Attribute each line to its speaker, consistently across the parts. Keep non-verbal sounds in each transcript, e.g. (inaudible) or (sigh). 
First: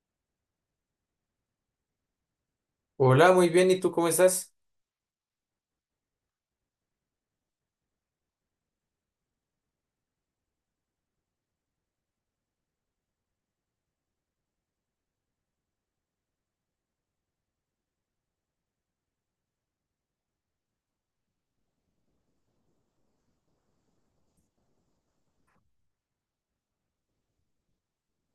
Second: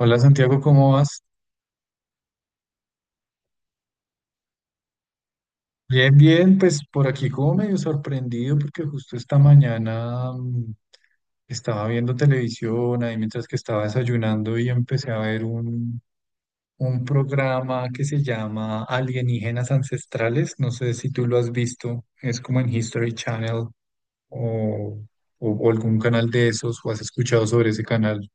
Speaker 1: Hola Santiago, ¿cómo vas?
Speaker 2: Hola, muy bien. ¿Y tú cómo estás?
Speaker 1: Bien, pues por aquí como medio sorprendido porque justo esta mañana estaba viendo televisión ahí mientras que estaba desayunando y empecé a ver un programa que se llama Alienígenas Ancestrales. No sé si tú lo has visto, es como en History Channel o, o algún canal de esos o has escuchado sobre ese canal.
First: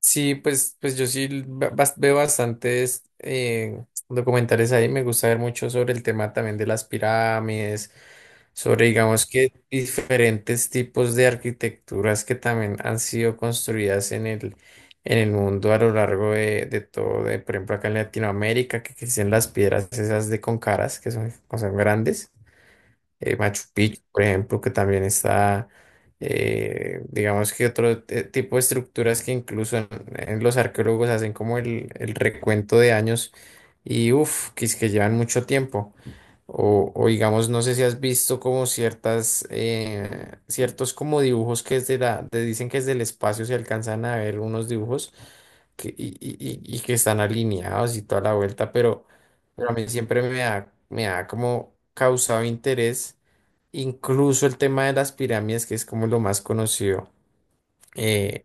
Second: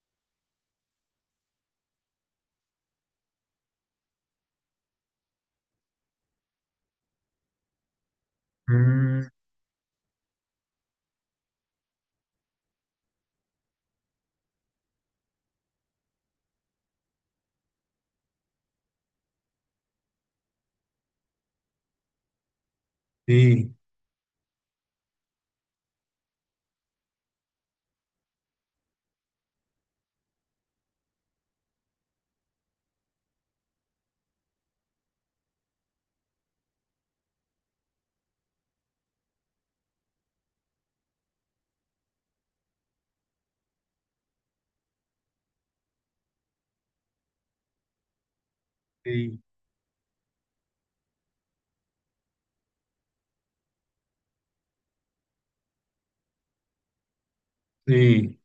Speaker 2: Sí, pues, pues yo sí veo bastantes documentales ahí. Me gusta ver mucho sobre el tema también de las pirámides, sobre, digamos
Speaker 1: Mm,
Speaker 2: que diferentes tipos de arquitecturas que también han sido construidas en el mundo a lo largo de todo, de, por ejemplo, acá en Latinoamérica, que existen las piedras esas de con caras, que son grandes. Machu
Speaker 1: sí,
Speaker 2: Picchu, por ejemplo, que también está. Digamos que otro tipo de estructuras que incluso en los arqueólogos hacen como el recuento de años y uff, que es que llevan mucho tiempo. O digamos, no sé si has visto como ciertas, ciertos como dibujos que desde la, te dicen que desde el espacio se alcanzan a ver unos dibujos que, y que están alineados y toda la vuelta,
Speaker 1: sí,
Speaker 2: pero a mí siempre me ha como causado interés. Incluso el tema de las pirámides, que es como lo más conocido.
Speaker 1: sí,
Speaker 2: eh,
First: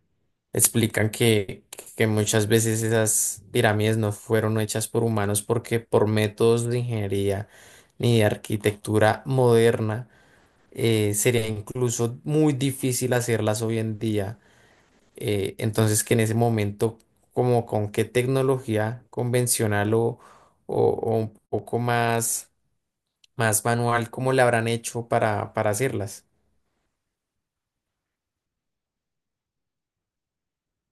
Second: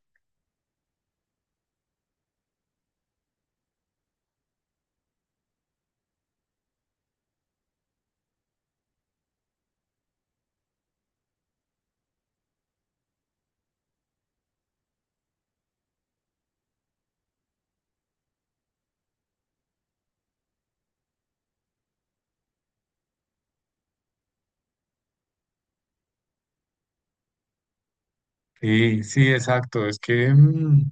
Speaker 2: Explican que muchas veces esas pirámides no fueron hechas por humanos porque por métodos de ingeniería ni de arquitectura moderna sería incluso muy difícil hacerlas hoy en día. Entonces que en ese momento, como con qué tecnología convencional o, o un poco más, más manual, cómo la habrán hecho para hacerlas.
Speaker 1: sí, sí, exacto.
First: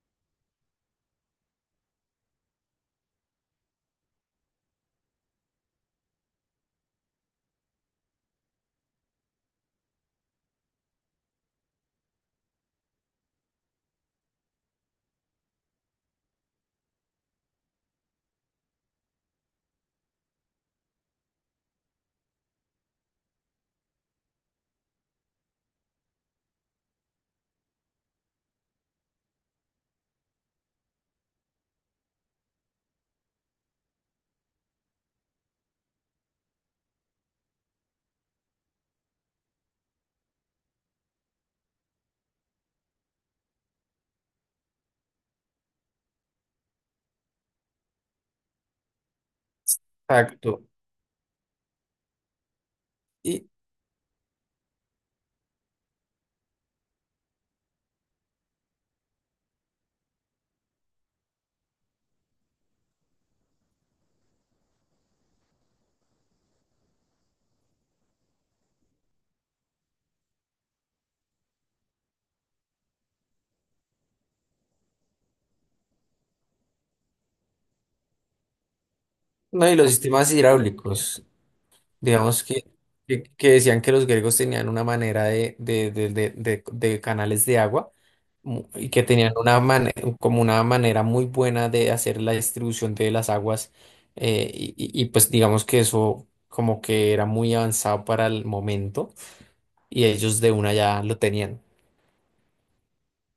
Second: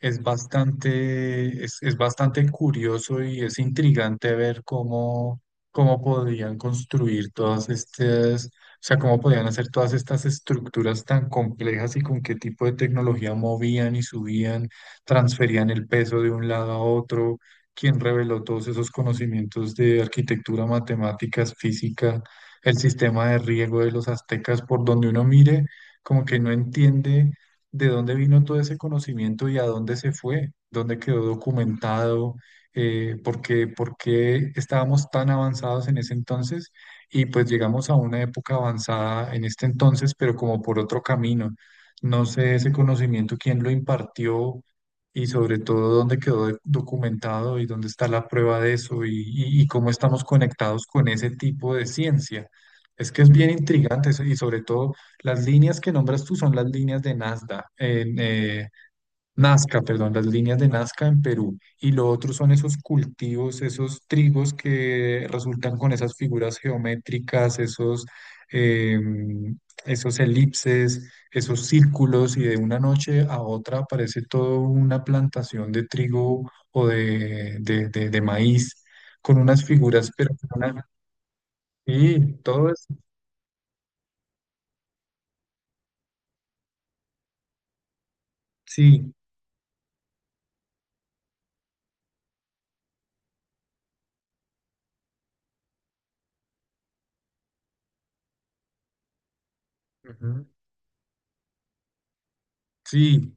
Speaker 1: Es es bastante curioso y es intrigante ver cómo podían construir todas estas, o sea, cómo podían hacer todas estas estructuras tan complejas y con qué tipo de tecnología movían y subían, transferían el peso de un lado a otro, quién reveló todos esos conocimientos de arquitectura, matemáticas, física, el sistema de riego de los aztecas, por donde uno mire, como que no entiende de dónde vino todo ese conocimiento y a dónde se fue, dónde quedó documentado, por qué estábamos tan avanzados en ese entonces y pues llegamos a una época avanzada en este entonces, pero como por otro camino. No sé ese conocimiento, quién lo impartió y sobre todo dónde quedó documentado y dónde está la prueba de eso , y cómo estamos
Speaker 2: Exacto.
Speaker 1: conectados con ese tipo de ciencia. Es que es
Speaker 2: Y,
Speaker 1: bien intrigante eso, y sobre todo las líneas que nombras tú son las líneas de Nazca, perdón, las líneas de Nazca en Perú. Y lo otro son esos cultivos, esos trigos que resultan con esas figuras geométricas, em, esos elipses, esos círculos, y de una noche a otra aparece toda una plantación de trigo o de maíz con unas
Speaker 2: no, y los
Speaker 1: figuras, pero
Speaker 2: sistemas
Speaker 1: con
Speaker 2: hidráulicos,
Speaker 1: sí,
Speaker 2: digamos
Speaker 1: todo es,
Speaker 2: que decían que los griegos tenían una manera de canales de agua mu- y que
Speaker 1: sí.
Speaker 2: tenían una mane- como una manera muy buena de hacer la distribución de las aguas. Y, pues digamos que eso como que era muy avanzado para el momento y ellos de una ya lo tenían.
Speaker 1: Sí,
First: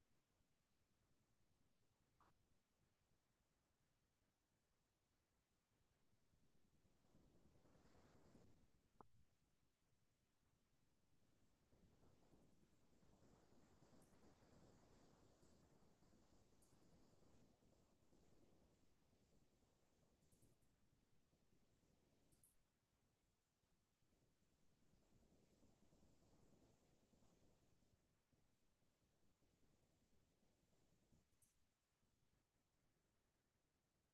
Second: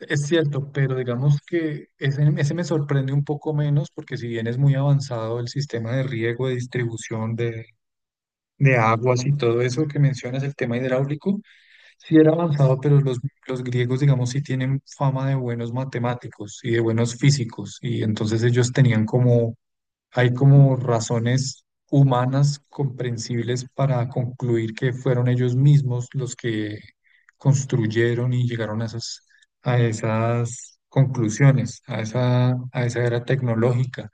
Speaker 1: es cierto, pero digamos que ese me sorprende un poco menos porque si bien es muy avanzado el sistema de riego, de distribución de aguas y todo eso que mencionas, el tema hidráulico, sí era avanzado, pero los griegos, digamos, sí tienen fama de buenos matemáticos y de buenos físicos, y entonces ellos tenían como hay como razones humanas comprensibles para concluir que fueron ellos mismos los que construyeron y llegaron a a esas conclusiones, a a esa era tecnológica.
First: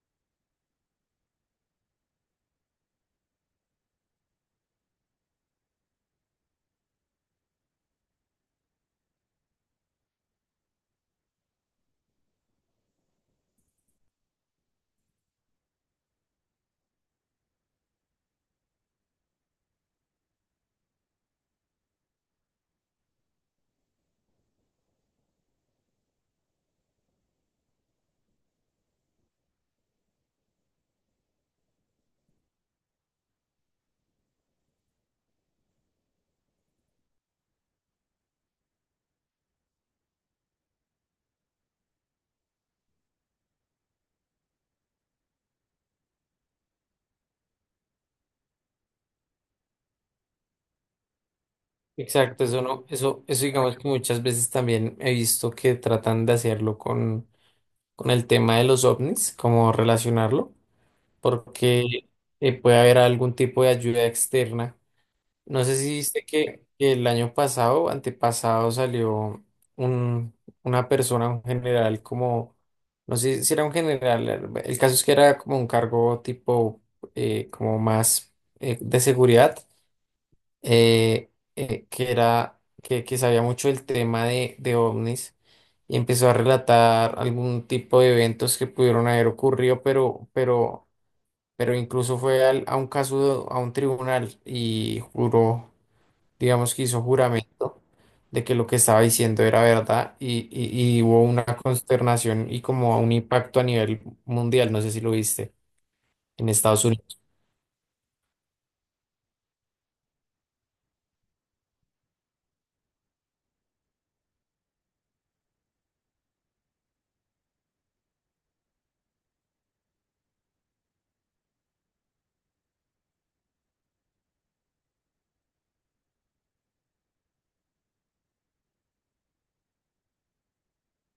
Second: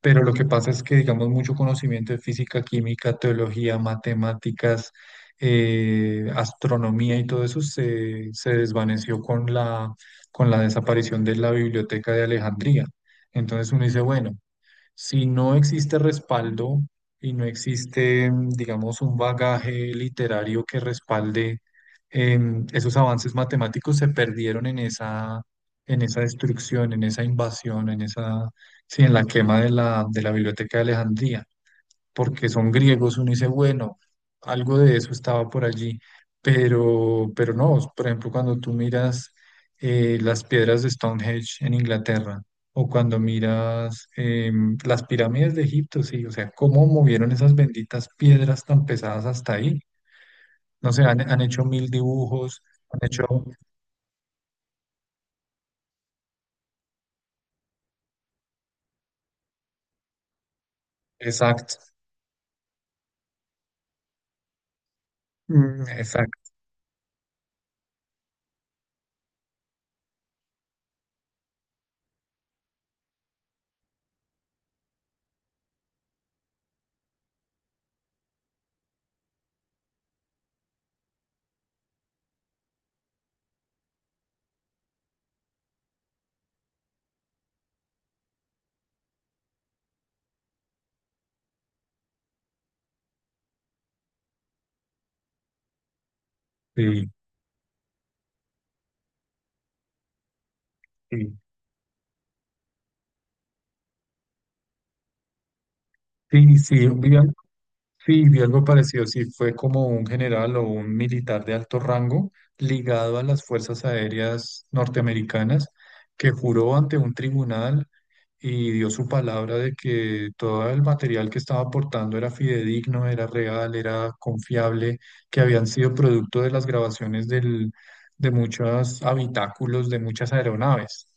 Speaker 1: Pero lo que pasa es que, digamos, mucho conocimiento de física, química, teología, matemáticas, astronomía y todo eso se desvaneció con con la desaparición de la Biblioteca de Alejandría. Entonces uno dice, bueno. Si no existe respaldo y no existe, digamos, un bagaje literario que respalde em, esos avances matemáticos, se perdieron en en esa destrucción, en esa invasión, sí, en la quema de de la Biblioteca de Alejandría porque son griegos, uno dice, bueno, algo de eso estaba por allí, pero no, por ejemplo, cuando tú miras las piedras de Stonehenge en Inglaterra, o cuando miras em, las pirámides de Egipto, sí, o sea, cómo movieron esas benditas piedras tan pesadas hasta ahí. No sé, han hecho mil
Speaker 2: Exacto, eso
Speaker 1: dibujos,
Speaker 2: no,
Speaker 1: han hecho,
Speaker 2: eso digamos que muchas veces también he visto que tratan de hacerlo con el tema de los ovnis, cómo relacionarlo,
Speaker 1: exacto,
Speaker 2: porque puede haber algún tipo de ayuda externa. No sé
Speaker 1: mm,
Speaker 2: si viste
Speaker 1: exacto,
Speaker 2: que el año pasado, antepasado, salió un, una persona, un general, como, no sé si era un general, el caso es que era como un cargo tipo, como más de seguridad, que era, que sabía mucho del tema de ovnis y empezó a relatar algún tipo de eventos que pudieron haber ocurrido, pero incluso fue a un caso, a un tribunal y juró, digamos que hizo
Speaker 1: sí,
Speaker 2: juramento de que lo que estaba diciendo era verdad y hubo
Speaker 1: sí,
Speaker 2: una consternación y como un impacto a nivel mundial, no sé si lo viste, en
Speaker 1: sí,
Speaker 2: Estados
Speaker 1: sí,
Speaker 2: Unidos.
Speaker 1: sí, vi algo parecido, sí, fue como un general o un militar de alto rango ligado a las Fuerzas Aéreas norteamericanas que juró ante un tribunal y dio su palabra de que todo el material que estaba aportando era fidedigno, era real, era confiable, que habían sido producto de las grabaciones de muchos habitáculos de muchas aeronaves,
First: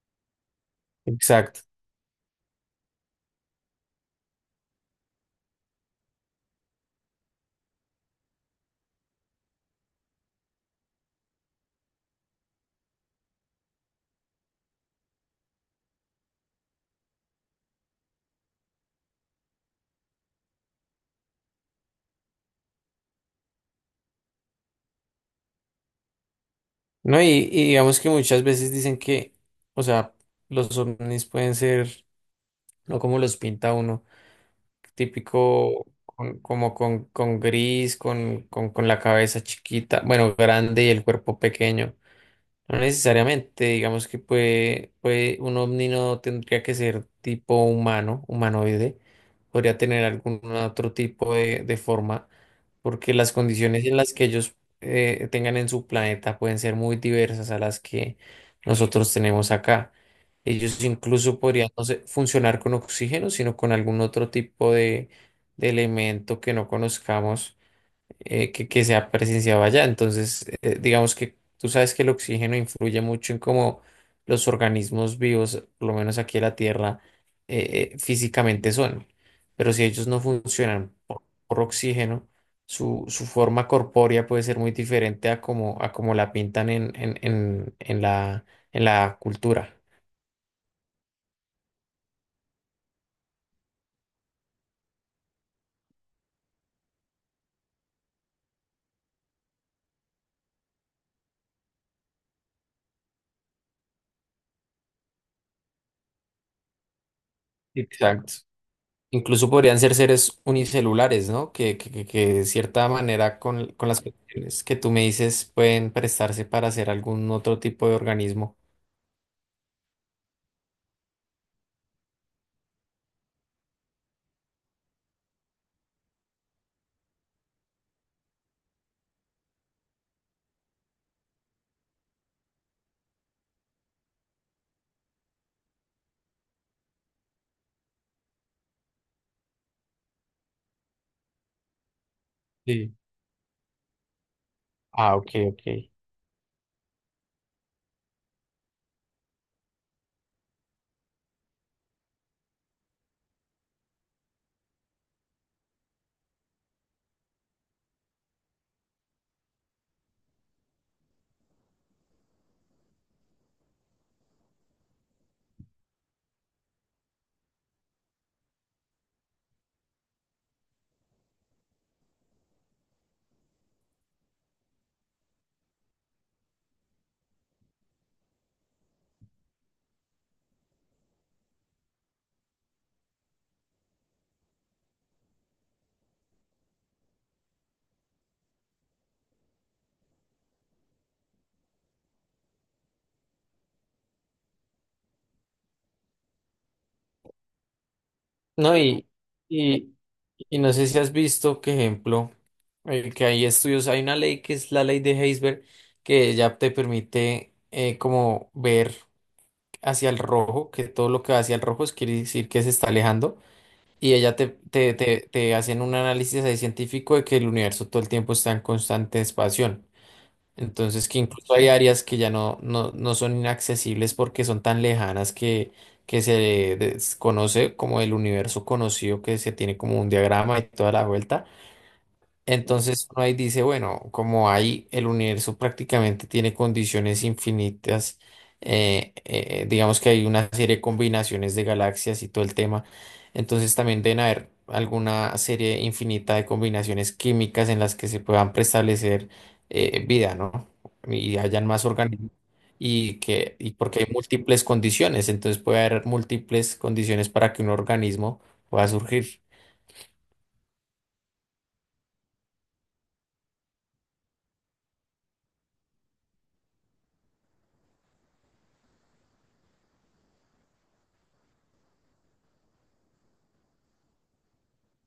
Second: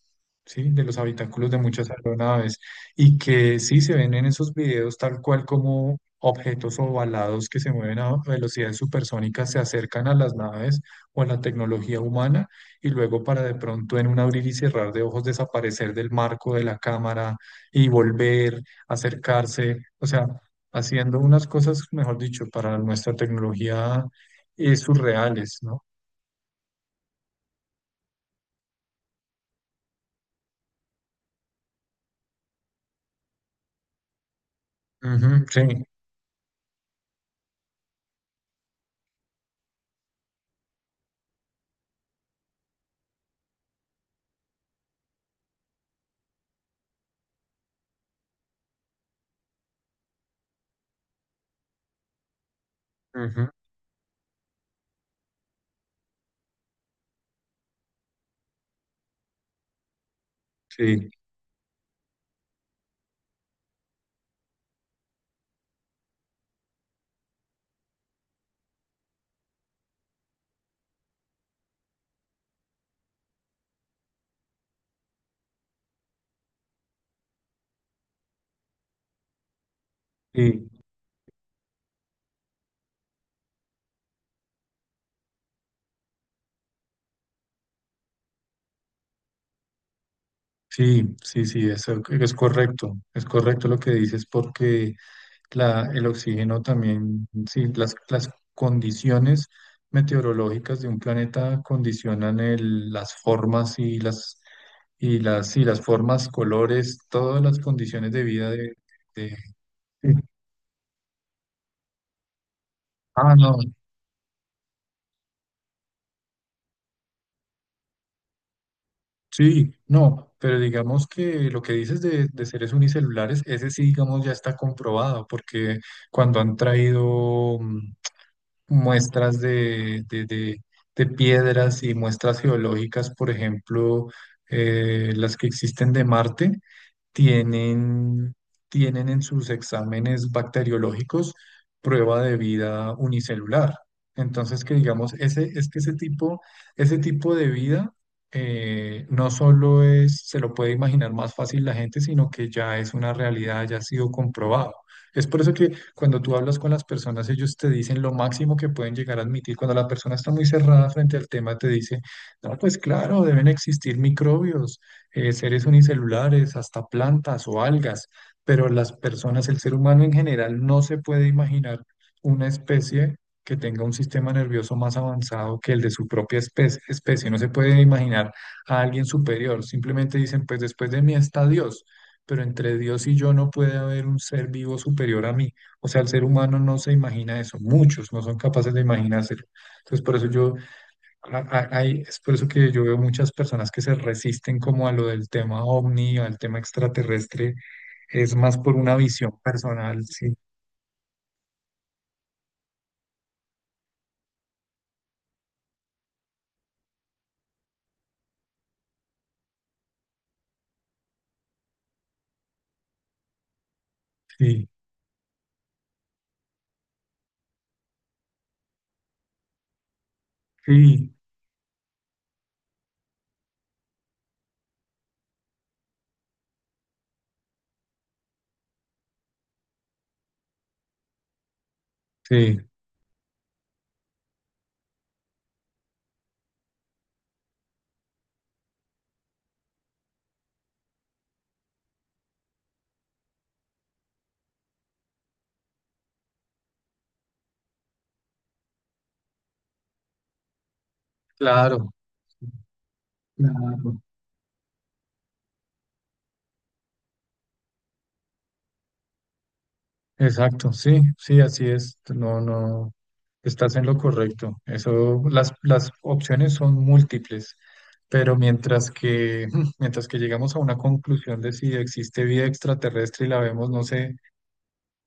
Speaker 1: ¿sí? De los habitáculos de
Speaker 2: Exacto.
Speaker 1: muchas aeronaves y que sí se ven en esos videos tal cual como objetos ovalados que se mueven a velocidades supersónicas se acercan a las naves o a la tecnología humana y luego para de pronto en un abrir y cerrar de ojos desaparecer del marco de la cámara y volver, acercarse, o sea, haciendo unas cosas, mejor dicho, para nuestra tecnología surreales, ¿no?
Speaker 2: No, y digamos que muchas veces dicen que, o sea, los ovnis pueden ser, no como los pinta uno,
Speaker 1: Ujú, sí,
Speaker 2: típico, como con gris, con la cabeza chiquita, bueno, grande y el cuerpo pequeño. No necesariamente, digamos puede, un ovni no tendría que ser tipo humano, humanoide, podría tener algún otro tipo de forma porque las
Speaker 1: ujú,
Speaker 2: condiciones en las que ellos tengan en su planeta pueden ser muy diversas a las que nosotros tenemos acá. Ellos
Speaker 1: sí.
Speaker 2: incluso podrían no sé, funcionar con oxígeno, sino con algún otro tipo de elemento que no conozcamos, que se ha presenciado allá. Entonces, digamos que tú sabes que el oxígeno influye mucho en cómo los organismos vivos, por lo menos aquí en la Tierra, físicamente son. Pero si ellos no
Speaker 1: Sí.
Speaker 2: funcionan por oxígeno, su forma corpórea puede ser muy diferente a como la pintan en la cultura.
Speaker 1: Sí, sí, sí, eso es correcto lo que dices porque el oxígeno también, sí, las condiciones meteorológicas de un planeta condicionan las formas y sí las formas, colores, todas las condiciones de
Speaker 2: Exacto.
Speaker 1: vida de-
Speaker 2: Incluso podrían ser
Speaker 1: sí.
Speaker 2: seres unicelulares, ¿no? Que de cierta
Speaker 1: Ah,
Speaker 2: manera
Speaker 1: no,
Speaker 2: con las cuestiones que tú me dices pueden prestarse para hacer algún otro tipo de organismo.
Speaker 1: sí, no, pero digamos que lo que dices de seres unicelulares, ese sí, digamos, ya está comprobado porque cuando han traído... muestras de piedras y muestras geológicas, por ejemplo, las que existen de Marte, tienen, tienen en sus exámenes bacteriológicos prueba de vida
Speaker 2: Sí.
Speaker 1: unicelular. Entonces, que digamos,
Speaker 2: Ah, ok,
Speaker 1: ese,
Speaker 2: ok.
Speaker 1: es que ese tipo de vida no solo se lo puede imaginar más fácil la gente, sino que ya es una realidad, ya ha sido comprobado. Es por eso que cuando tú hablas con las personas, ellos te dicen lo máximo que pueden llegar a admitir. Cuando la persona está muy cerrada frente al tema, te dice, no, pues claro, deben existir microbios seres unicelulares, hasta plantas o algas, pero las personas, el ser humano en general, no se puede imaginar una especie que tenga un sistema nervioso más avanzado que el de su propia especie. No se puede imaginar a alguien superior. Simplemente dicen, pues después de mí está Dios, pero entre Dios y yo no puede haber un ser vivo superior a mí. O sea, el ser humano no se imagina eso. Muchos no son capaces de imaginárselo. Entonces, por eso yo a- Hay, es por eso que yo veo muchas personas que se resisten como a lo del tema ovni, al tema extraterrestre, es más por
Speaker 2: No,
Speaker 1: una visión
Speaker 2: y,
Speaker 1: personal, sí,
Speaker 2: y no sé si has visto, que ejemplo, que hay estudios, hay una ley que es la ley de Heisberg, que ya te permite como ver hacia el rojo, que todo lo que va hacia el rojo es quiere decir que se está alejando. Y ella
Speaker 1: sí,
Speaker 2: te hacían un análisis ahí científico de que el universo todo el tiempo está en constante expansión. Entonces,
Speaker 1: sí,
Speaker 2: que incluso hay áreas que ya no son inaccesibles porque son tan lejanas que se desconoce como el universo conocido, que se tiene como un diagrama y toda la vuelta.
Speaker 1: sí,
Speaker 2: Entonces uno ahí dice, bueno, como ahí el universo prácticamente tiene condiciones infinitas, digamos que hay una serie de combinaciones de galaxias y todo el tema, entonces también deben haber alguna serie infinita de combinaciones químicas en las que se puedan preestablecer vida, ¿no? Y hayan más
Speaker 1: claro,
Speaker 2: organismos y porque
Speaker 1: claro.
Speaker 2: hay múltiples condiciones, entonces puede haber múltiples condiciones para que un organismo pueda surgir.
Speaker 1: Exacto, sí, sí, así es, no, no, estás en lo correcto, eso, las opciones son múltiples, pero mientras que, (clears throat) (laughs) mientras que llegamos a una conclusión de si existe vida extraterrestre y la vemos, no sé,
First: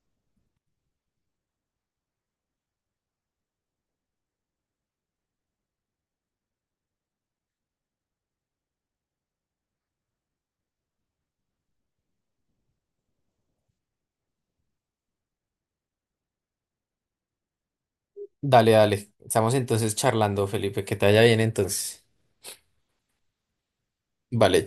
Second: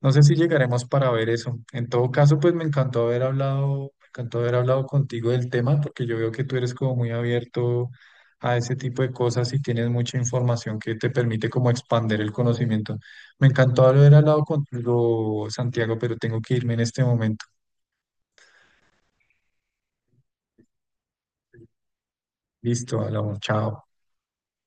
Speaker 1: no sé si llegaremos para ver eso. En todo caso, pues me encantó haber hablado, me encantó haber hablado contigo del tema, porque yo veo que tú eres como muy abierto a ese tipo de cosas y tienes mucha información que te permite como expander el conocimiento. Me encantó haber hablado contigo, Santiago, pero tengo que irme en este momento.
Speaker 2: Dale, dale. Estamos entonces charlando, Felipe. Que te vaya bien entonces.
Speaker 1: Listo, hablamos, chao.
Speaker 2: Vale.